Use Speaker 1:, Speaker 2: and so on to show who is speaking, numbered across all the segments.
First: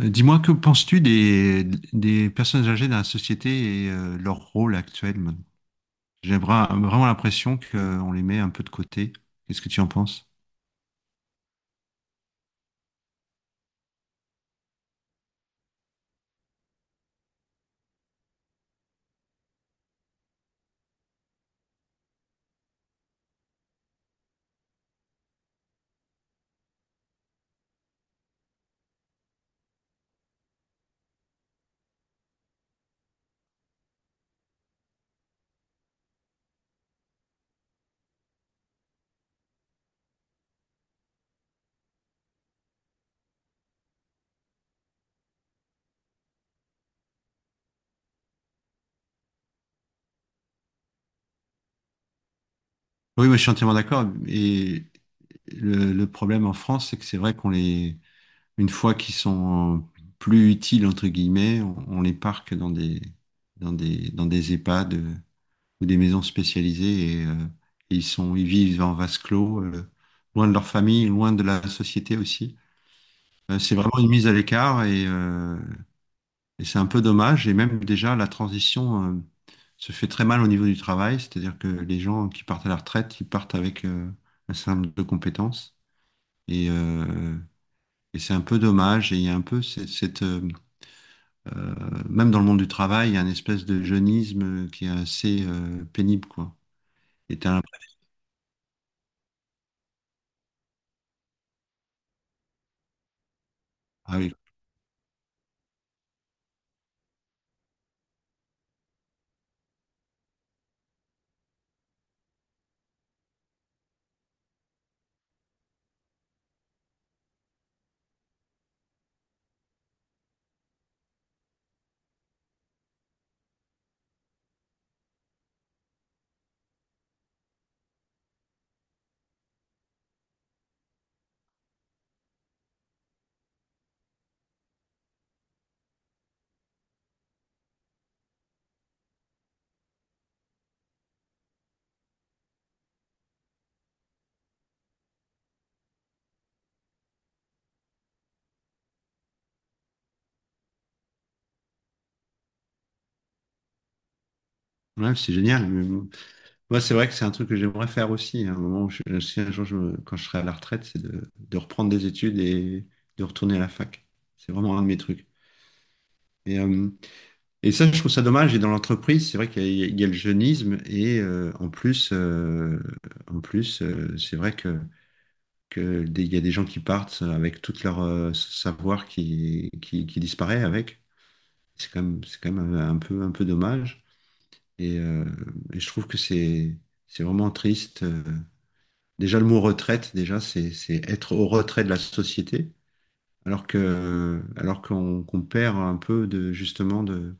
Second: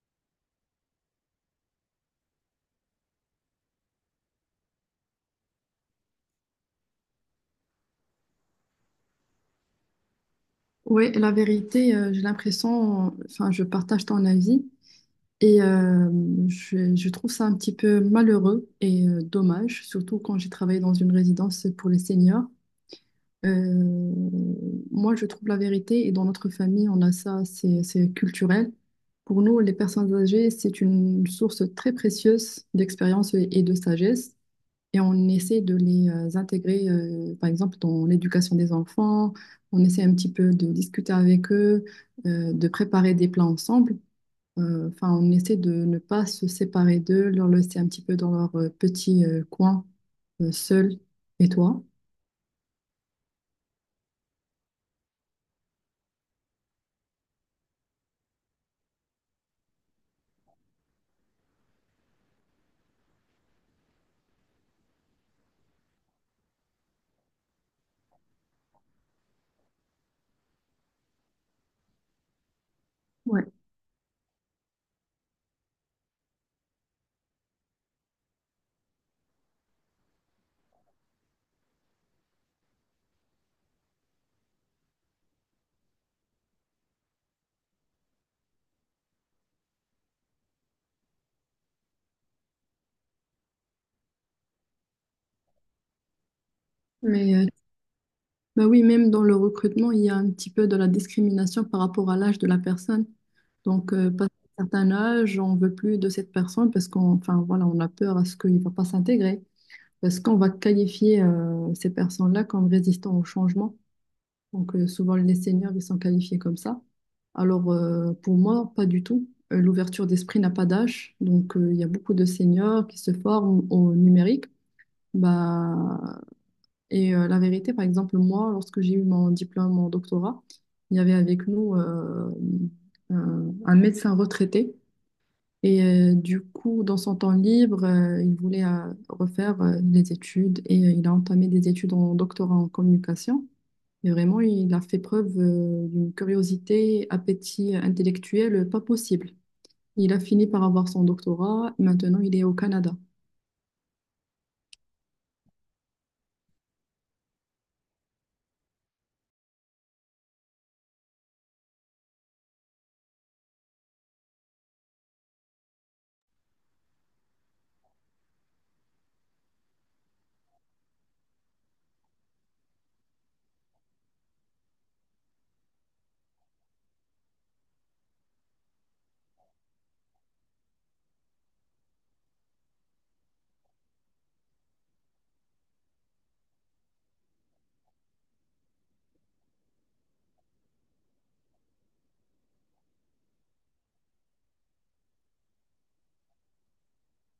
Speaker 1: Dis-moi, que penses-tu des personnes âgées dans la société et leur rôle actuel maintenant? J'ai vraiment l'impression qu'on les met un peu de côté. Qu'est-ce que tu en penses?
Speaker 2: Oui, la vérité, j'ai l'impression, enfin, je partage ton avis et je trouve ça un petit peu malheureux et dommage, surtout quand j'ai travaillé dans une résidence pour les seniors. Euh, Moi, je trouve la vérité et dans notre famille, on a ça, c'est culturel. Pour nous, les personnes âgées, c'est une source très précieuse d'expérience et de sagesse et on essaie de les intégrer, par exemple, dans l'éducation des enfants. On essaie un petit peu de discuter avec eux, de préparer des plats ensemble. Enfin, on essaie de ne pas se séparer d'eux, leur laisser un petit peu dans leur petit coin, seul. Et toi?
Speaker 1: Oui, moi, je suis entièrement d'accord. Et le problème en France, c'est que c'est vrai une fois qu'ils sont plus utiles, entre guillemets, on les parque dans des EHPAD ou des maisons spécialisées et ils vivent en vase clos, loin de leur famille, loin de la société aussi.
Speaker 2: Ouais.
Speaker 1: C'est vraiment une mise à l'écart et c'est un peu dommage. Et même déjà, la transition se fait très mal au niveau du travail, c'est-à-dire que les gens qui partent à la retraite, ils partent avec un certain nombre de compétences. Et, euh, et c'est un peu dommage. Et il y a un peu euh, même dans le monde du travail, il y a une espèce de jeunisme qui est assez pénible, quoi.
Speaker 2: Mais
Speaker 1: Et
Speaker 2: euh,
Speaker 1: t'as l'impression-
Speaker 2: Bah oui, même dans le recrutement, il y a un petit peu de la discrimination par rapport à l'âge de la personne. Donc,
Speaker 1: ah
Speaker 2: passé
Speaker 1: oui,
Speaker 2: un certain âge, on veut plus de cette personne parce qu'on, enfin, voilà, on a peur à ce qu'il ne va pas s'intégrer. Est-ce qu'on va qualifier ces personnes-là comme résistants au changement? Donc, souvent, les seniors, ils sont qualifiés comme ça. Alors, pour moi, pas du tout. L'ouverture d'esprit n'a pas d'âge. Donc, il y a beaucoup de seniors qui se forment au numérique. Bah, et la vérité, par exemple, moi, lorsque j'ai eu mon diplôme en doctorat, il y avait avec nous un médecin retraité et du coup, dans son temps libre, il voulait refaire les études et il a entamé des études en doctorat en communication. Et vraiment, il a fait preuve d'une curiosité, appétit intellectuel pas possible. Il a fini par avoir son doctorat. Maintenant, il est au Canada.
Speaker 1: ouais, c'est génial. Moi, c'est vrai que c'est un truc que j'aimerais faire aussi. À un moment, si un jour, je me- quand je serai à la retraite, c'est de reprendre des études et de retourner à la fac. C'est vraiment un de mes trucs. Et, euh, et ça, je trouve ça dommage. Et dans l'entreprise, c'est vrai qu'il y a le jeunisme. En plus, c'est vrai que il y a des gens qui partent avec tout leur savoir qui disparaît avec. C'est quand même un peu dommage. Et, euh, et je trouve que c'est vraiment triste. Déjà, le mot retraite, déjà, c'est être au retrait de la société, alors qu'on perd un peu, de justement, de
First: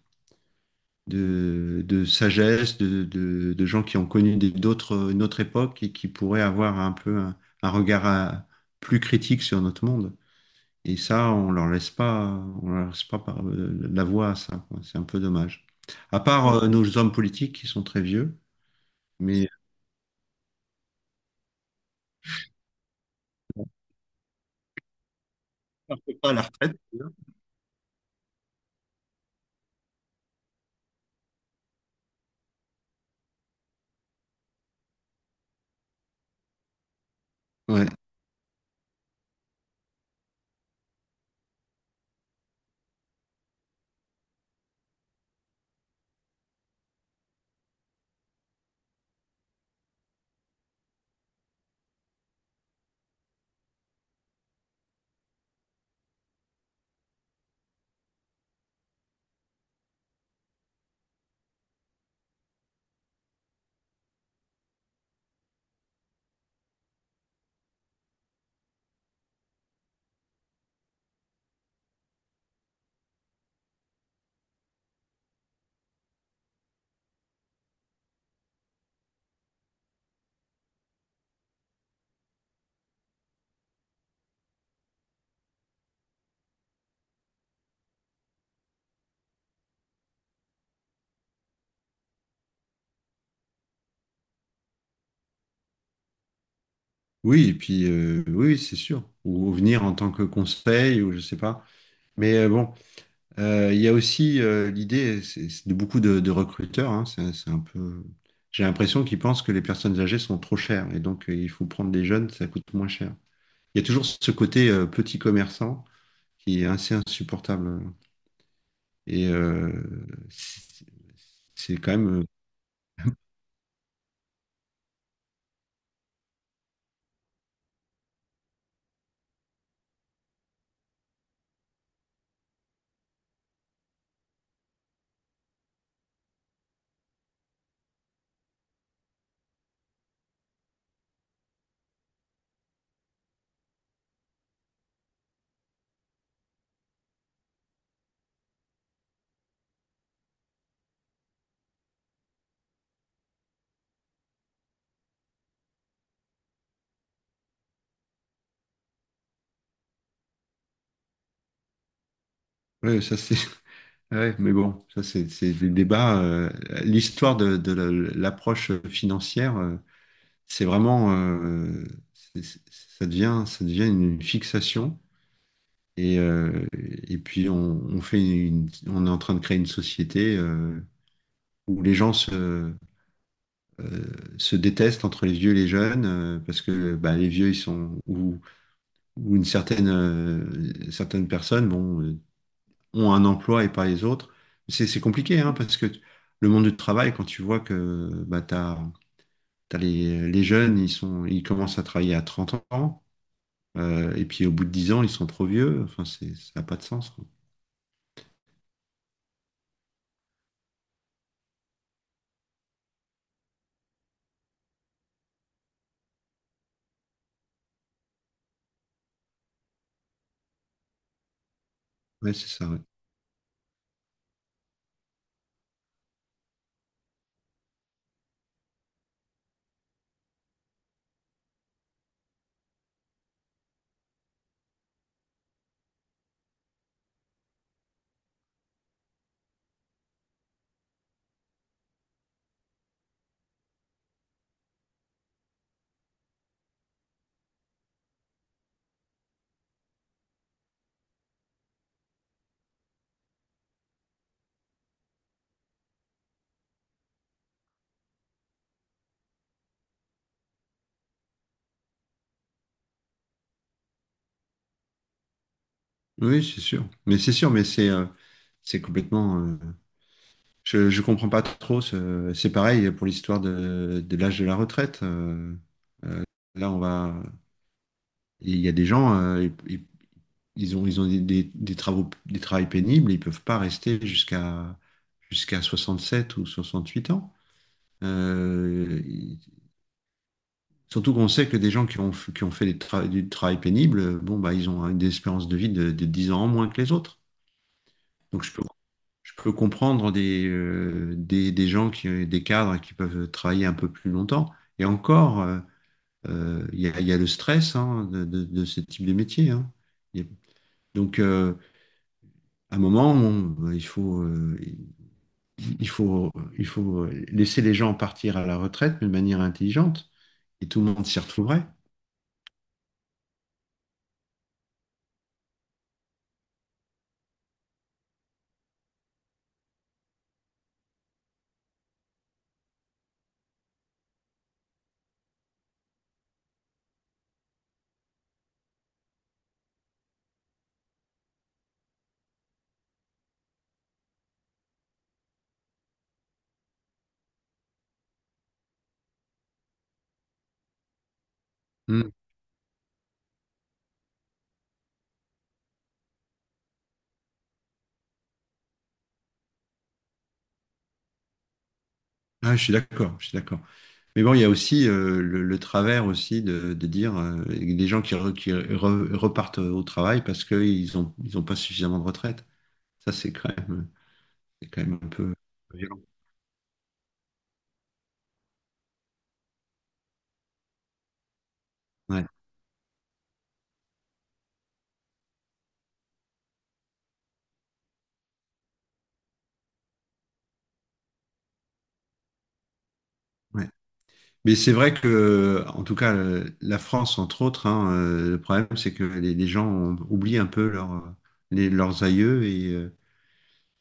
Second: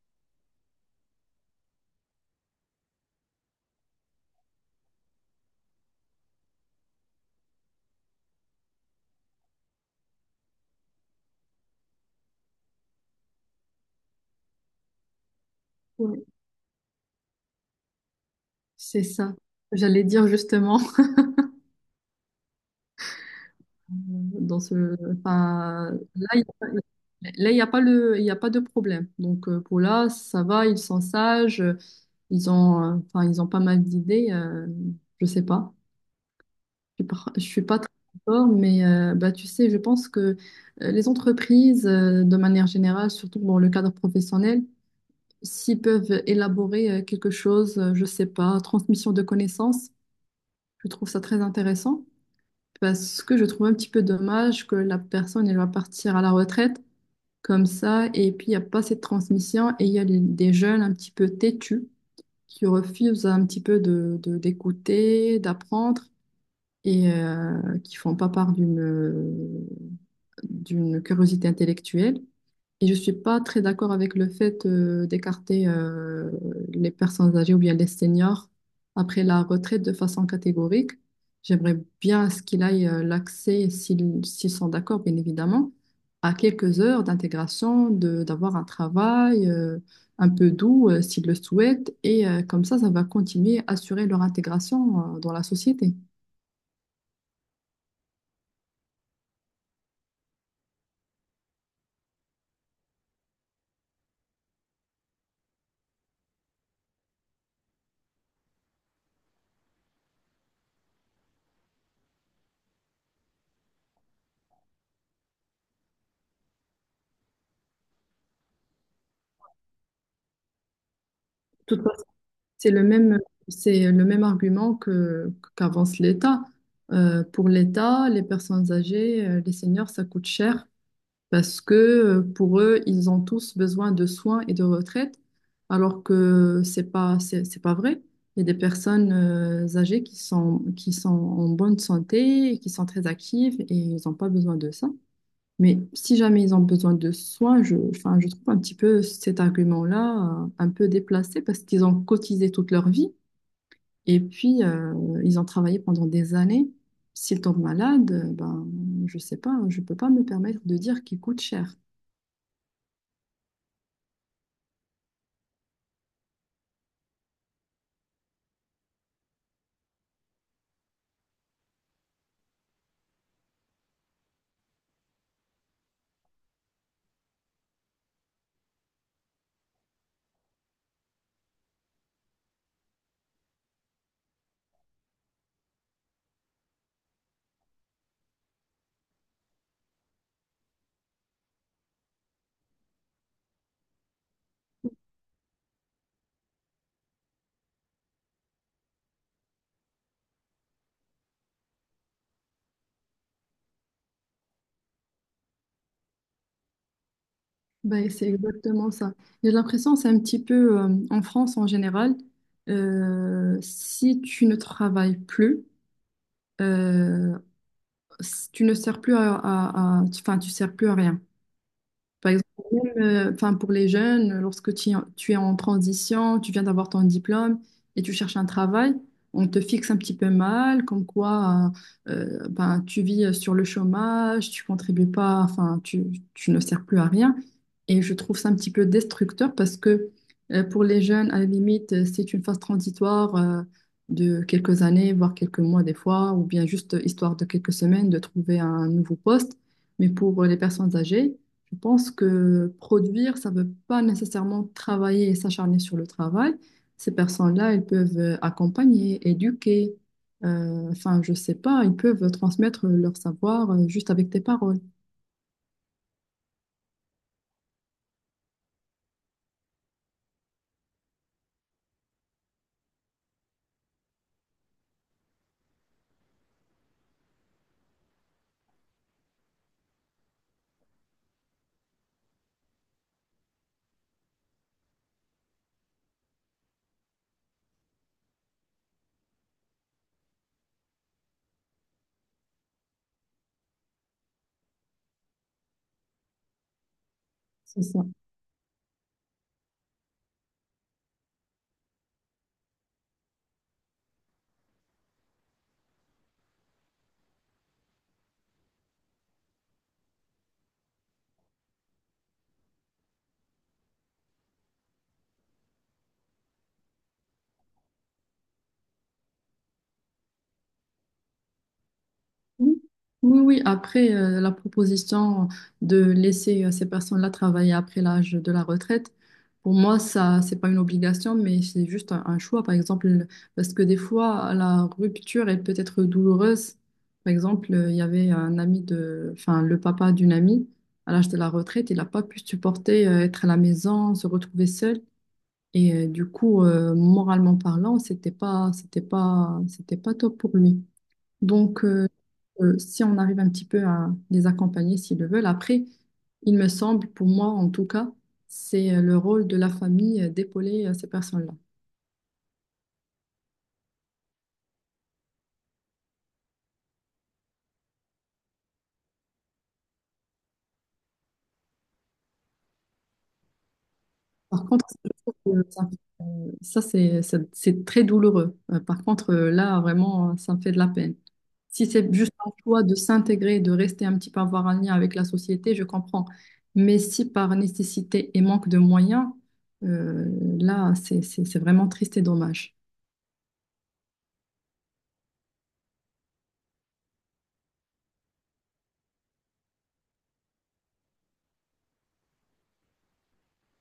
Speaker 1: de, de sagesse, de gens qui ont connu des- d'autres une autre époque et qui pourraient avoir un peu un regard plus critique sur notre monde. Et ça, on leur laisse pas la voie à ça, quoi. C'est un peu dommage. À
Speaker 2: Ouais.
Speaker 1: part nos hommes politiques qui sont très vieux,
Speaker 2: C'est ça.
Speaker 1: mais
Speaker 2: J'allais dire justement. Dans ce, enfin,
Speaker 1: on ne
Speaker 2: là,
Speaker 1: pas à la retraite.
Speaker 2: y a pas il y a pas de problème. Donc, pour là, ça va, ils sont sages, enfin, ils ont pas mal d'idées, je sais pas. Je suis pas
Speaker 1: Ouais.
Speaker 2: très d'accord, mais bah, tu sais, je pense que les entreprises, de manière générale, surtout dans le cadre professionnel, s'ils peuvent élaborer quelque chose, je sais pas, transmission de connaissances, je trouve ça très intéressant parce que je trouve un petit peu dommage que la personne, elle va partir à la retraite comme ça, et puis il n'y a pas cette transmission, et il y a des jeunes un petit peu têtus qui refusent un petit peu de, d'écouter, d'apprendre, et qui font pas part d'une, d'une curiosité intellectuelle. Et je suis pas très d'accord avec le fait d'écarter les personnes âgées ou bien les seniors après la retraite de façon catégorique. J'aimerais bien à ce qu'il aille l'accès, s'ils sont d'accord, bien évidemment, à quelques heures d'intégration, de d'avoir un travail un peu doux s'ils le souhaitent. Et comme ça va continuer à assurer leur intégration dans la société.
Speaker 1: Oui, et puis oui, oui, c'est sûr. Ou venir en tant que conseil, ou je sais pas. Mais bon, il y a aussi l'idée c'est de beaucoup de recruteurs, hein, c'est un peu. J'ai l'impression qu'ils pensent que les personnes âgées sont trop chères et donc il faut prendre des jeunes, ça coûte moins cher. Il y a toujours ce côté petit commerçant qui est assez insupportable. Et euh, c'est c'est quand même.
Speaker 2: C'est le même, c'est le même argument qu'avance l'État. Pour l'État, les personnes âgées, les seniors, ça coûte cher parce que pour eux, ils ont tous besoin de soins et de retraite, alors que c'est pas vrai. Il y a des personnes âgées qui sont en bonne santé, et qui sont très actives et ils n'ont pas besoin de ça. Mais si jamais ils ont besoin de soins, je, enfin, je trouve un petit peu cet argument-là un peu déplacé parce qu'ils ont cotisé toute leur vie. Et puis, ils ont travaillé pendant des années. S'ils tombent malades, ben, je sais pas, je peux pas me permettre de dire qu'ils coûtent cher.
Speaker 1: Ouais, ça c'est. Ouais, mais bon, ça c'est des débats. L'histoire de l'approche financière. C'est vraiment, ça devient une fixation. Et puis on fait on est en train de créer une société où les gens euh, se détestent entre les vieux et les jeunes parce que bah, les vieux ils sont ou une certaine certaines personnes ont un emploi et pas les autres. C'est compliqué, hein, parce que le monde du travail, quand tu vois que bah, t'as les jeunes ils commencent à travailler à 30 ans. Et puis au bout de 10 ans, ils sont trop vieux. Enfin, ça n'a pas de sens, quoi.
Speaker 2: Ben, c'est exactement ça. J'ai l'impression, c'est un petit peu, en France en général, si tu ne travailles plus, euh, si tu ne sers plus à, enfin, tu sers plus à rien. Par
Speaker 1: Ouais,
Speaker 2: exemple,
Speaker 1: c'est ça, ouais.
Speaker 2: enfin, pour les jeunes, lorsque tu es en transition, tu viens d'avoir ton diplôme et tu cherches un travail, on te fixe un petit peu mal, comme quoi ben, tu vis sur le chômage, tu contribues pas, enfin, tu ne sers plus à rien. Et je trouve ça un petit peu destructeur parce que pour les jeunes, à la limite, c'est une phase transitoire de quelques années, voire quelques mois des fois, ou bien juste histoire de quelques semaines de trouver un nouveau poste. Mais pour les personnes âgées, je pense que produire, ça ne veut pas nécessairement travailler et s'acharner sur le travail. Ces personnes-là, elles peuvent accompagner, éduquer, enfin, je sais pas, ils peuvent transmettre leur savoir juste avec des paroles.
Speaker 1: Oui, c'est sûr. Mais c'est sûr, c'est complètement. Je comprends pas trop. C'est pareil pour l'histoire de l'âge de la retraite. Là, on va. Il y a des gens, ils ont des travails pénibles. Ils peuvent pas rester jusqu'à 67 ou 68 ans. Euh, Surtout qu'on sait que des gens qui ont fait du travail pénible, bon, bah, ils ont, hein, des espérances de vie de 10 ans en moins que les autres.
Speaker 2: C'est ça.
Speaker 1: Donc je peux comprendre des cadres qui peuvent travailler un peu plus longtemps. Et encore, il y a, le stress, hein, de ce type de métier, hein. Il y a- donc à un moment, il faut, il faut laisser les gens partir à la retraite mais de manière intelligente et tout le monde s'y retrouverait.
Speaker 2: Oui, oui, oui. Après, la proposition de laisser ces personnes-là travailler après l'âge de la retraite, pour moi, ça, c'est pas une obligation, mais c'est juste un choix, par exemple, parce que des fois, la rupture est peut-être douloureuse. Par exemple, il y avait un ami de, enfin, le papa d'une amie, à l'âge de la retraite, il n'a pas pu supporter être à la maison, se retrouver seul. Et du coup, moralement parlant, c'était pas top pour lui. Donc,
Speaker 1: Hmm.
Speaker 2: si on arrive un petit peu à les accompagner s'ils le veulent. Après, il me semble, pour moi en tout cas, c'est le rôle de la famille d'épauler ces personnes-là.
Speaker 1: Ah, je suis d'accord, je suis d'accord. Mais bon, il y a aussi le travers aussi de dire des gens qui repartent au travail parce qu'ils ont ils ont pas suffisamment de retraite. Ça, c'est quand même
Speaker 2: Par
Speaker 1: c'est quand
Speaker 2: contre,
Speaker 1: même un
Speaker 2: je
Speaker 1: peu
Speaker 2: trouve que
Speaker 1: violent.
Speaker 2: ça, c'est très douloureux. Par contre, là, vraiment, ça me fait de la peine. Si c'est
Speaker 1: Ouais,
Speaker 2: juste un choix de s'intégrer, de rester un petit peu, avoir un lien avec la société, je comprends. Mais si par nécessité et manque de moyens, euh, là, c'est vraiment triste et dommage.
Speaker 1: ouais. Mais c'est vrai que, en tout cas, la France, entre autres, hein, le problème, c'est que les gens oublient un peu leurs aïeux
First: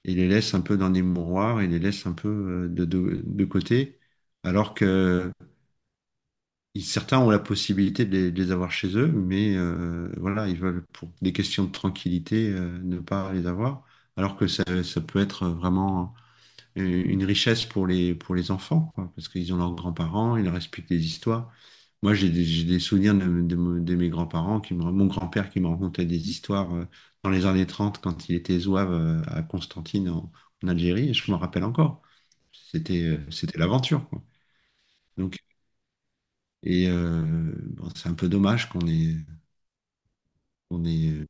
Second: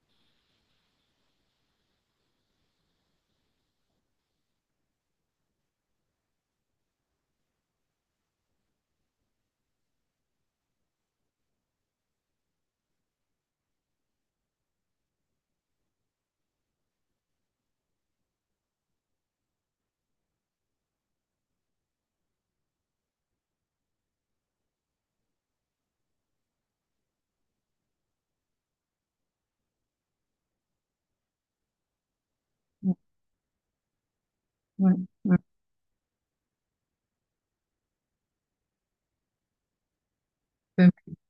Speaker 1: et les laissent un peu dans des mouroirs et les laissent un peu de côté. Alors que certains ont la possibilité de les avoir chez eux, mais voilà, ils veulent, pour des questions de tranquillité, ne pas les avoir, alors que ça peut être vraiment une richesse pour les enfants, quoi, parce qu'ils ont leurs grands-parents, ils leur expliquent des histoires. Moi, j'ai des souvenirs de mes grands-parents, mon grand-père qui me racontait des histoires dans les années 30 quand il était zouave à Constantine en Algérie, et je m'en rappelle encore.
Speaker 2: Ouais,
Speaker 1: C'était l'aventure, quoi.
Speaker 2: ouais.
Speaker 1: Donc, et euh, bon, c'est un peu dommage qu'on ait, on
Speaker 2: Ouais.
Speaker 1: est.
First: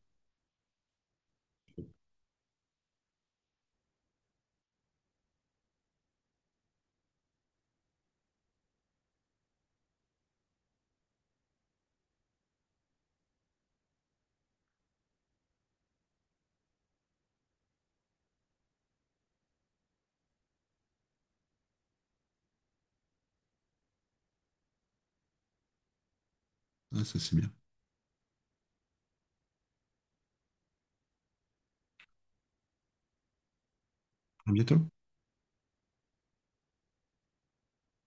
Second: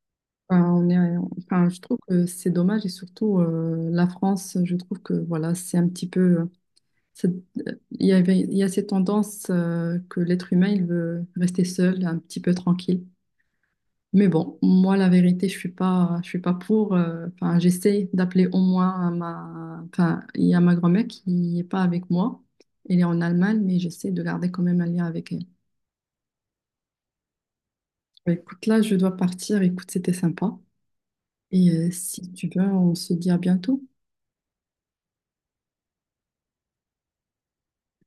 Speaker 2: Enfin, on est, enfin, je trouve que c'est dommage et surtout la France, je trouve que voilà, c'est un petit peu, c'est- il y avait, il y a cette tendance que l'être humain il veut rester seul, un petit peu tranquille. Mais bon, moi la vérité, je suis pas pour. Enfin, j'essaie d'appeler au moins à ma, enfin, il y a ma grand-mère qui est pas avec moi. Elle est en Allemagne, mais j'essaie de garder quand même un lien avec elle.
Speaker 1: Ah, ça c'est bien.
Speaker 2: Bah, écoute, là, je dois partir. Écoute, c'était sympa. Et si tu veux, on se dit à bientôt.
Speaker 1: À bientôt.